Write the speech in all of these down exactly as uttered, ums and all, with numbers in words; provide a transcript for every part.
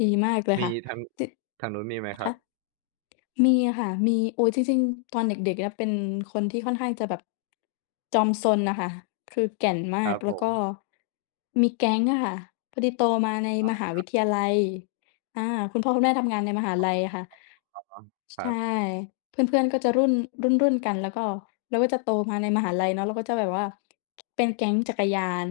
ดีมากเลยมคี่ะ ทาง ติด ทางนู้นมีไหมคครัะ? บ? มีค่ะ มี โอ้ จริง ๆ ตอนเด็ก ๆ เนี่ย เป็นคนที่ค่อนข้างจะแบบ จอมซนน่ะค่ะ คือแก่นมคารักบแลผ้วก็ ม มีแก๊งอะค่ะ พอดีโตมาในอ๋อ มหาควรับ ิทยาลัย อา คุณพ่อคุณแม่ทำงานในมหาอ้อ ลัยอะค่ะ อ้อ อ๋อ ช ครใชับ ่ เพื่อน ๆ ก็จะรุ่น รุ่น ๆ กัน แล้วก็ เราก็จะโตมาในมหาลัยเนาะ เราก็จะแบบว่า เป็นแก๊งจักรยาน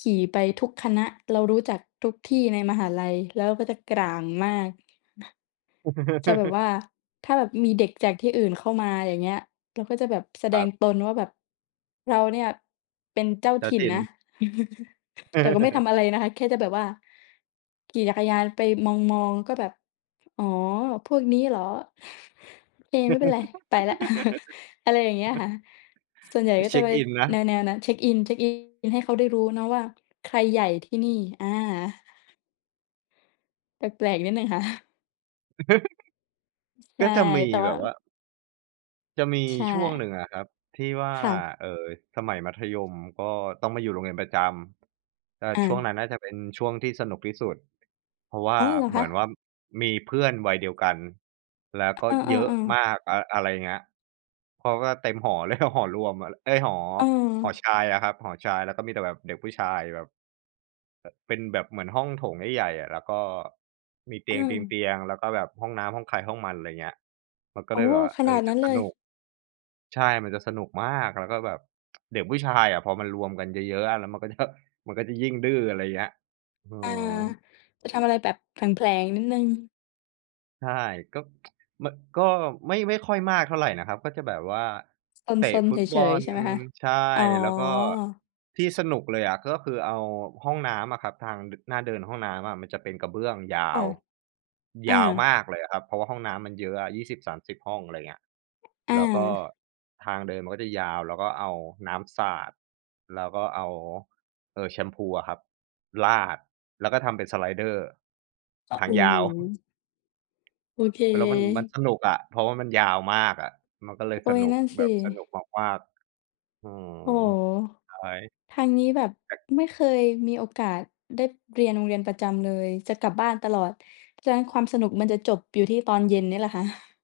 ขี่ไปอะทุกคฮะ ณะ เรารู้จักทุกที่ในมหาลัย แล้วก็จะกร่างมาก จะแบบว่า ถ้าแบบมีเด็กจากที่อื่นเข้ามา อย่างเงี้ย เราก็จะแบบแสคดรังบ ตนว่า แบบ เราเนี่ย เป็นเจ้าเจ้ถาิ่นถิ่น นะ แต่ก็ไม่ทำอะไรนะคะ แค่จะแบบว่า ขี่จักรยานไปมอง ๆ ก็แบบ "อ๋อ พวกนี้เหรอ? โอเค ไม่เป็นไร ไปแล้ว" อะไรอย่างเงี้ยค่ะ ส่วนใหญ่ไปก็เชจะ็กไปอินนะ แนว ๆ นั้น เช็กอิน เช็กอินให้เขาได้รู้เนาะว่า ใครใหญ่ที่นี่ อา แปลก ๆ นิดหนึ่ง ค่ะ ใชก่ ็จะมีแต่แวบ่า บว่า จะมีใชช่วงห่ นึ่งอะครับที่ว่า ค่ะ เอ่อ สมัยมัธยม ก็ต้องไปอยู่โรงเรียนประจำ ก็อช่วงนา ั้นน่าจะเป็นช่วงที่สนุกที่สุด เพราะว่อา๋อ เหรอเหคมืะ? อนว่า มีเพื่อนวัยเดียวกัน แล้วกเ็อเยอะอ มๆ ๆ าก อะ อะไรเงี้ย เพราะว่าเต็มหอ เลย หอรวมอะแหละ เอ๊ย หอ เหอออ ชายอะครับ หอชาย แล้วก็มีแต่แบบเด็กผู้ชายแบบ อ เป็นแบบเหมือนห้องโถงใหญ่ ๆ อะ แล้วก็ มีเตอืม ียง ๆ ๆ แล้วก็แบบห้องน้ำห้องใครห้องมัน ไรเงี้ย มันก็โอเ้ ลยแบบว่า ขเอนาอ ดจนัะ้น สเลนย ุก ใช่ มันจะสนุกมาก แล้วก็แบบ เด็กผู้ชายอะพอมันรวมกันเยอะ ๆ อะ แล้วมันก็ จะ มันก็จะยิ่งดื้อ อะไรเงี้ย เออา อ จะทำอะไรแบบแผลง ๆ นิดหนึ่ง ใช่ ก็ มัน ก็ไม่ ไม่ค่อยมากเท่าไรนะครับ ก็จะแบบว่า เตะซน ฟๆ ุเตบฉอย ล ๆ ใช่ไหมคะ? ใช่ อ๋อ แล้วก็ ที่สนุกเลยอะ ก็คือเอา ห้องน้ำอะครับ ทาง ด หน้าเดินห้องน้ำอะ มันจะเป็นกระเบื้องยาค่ะ ว อยา าวมากเลยอะครับ เพราะว่าห้องน้ำมันเยอะอะ ยี่สิบสามสิบ ห้อง อะไรเงี้ย อแา ล้วก็ทางเดินมันก็จะยาว เราก็เอาน้ำสาด แล้วก็เอา เอ่อ แชมพูอะครับ ราดแล้วก็ทำเป็นสไลเดอร์อ ทาโอง้ยโาว ฮ! โอเแล้วมัน มันค สนุกอะ เพราะมันยาวมากอะ มันก็เลยอสุ๊ย นุนก ั่นสแบบิ สนุกมาก ๆ อืม โอ้โฮ! ใช่ ทางนี้แบบแต่ ไม่เคยมีโอกาสเด๊ด เรียนโรงเรียนประจำเลย จะกลับบ้านตลอด เพราะฉะนั้น ความสนุก มันจะจบอยู่ที่ตอนเย็นเนี่ยแหละค่ะ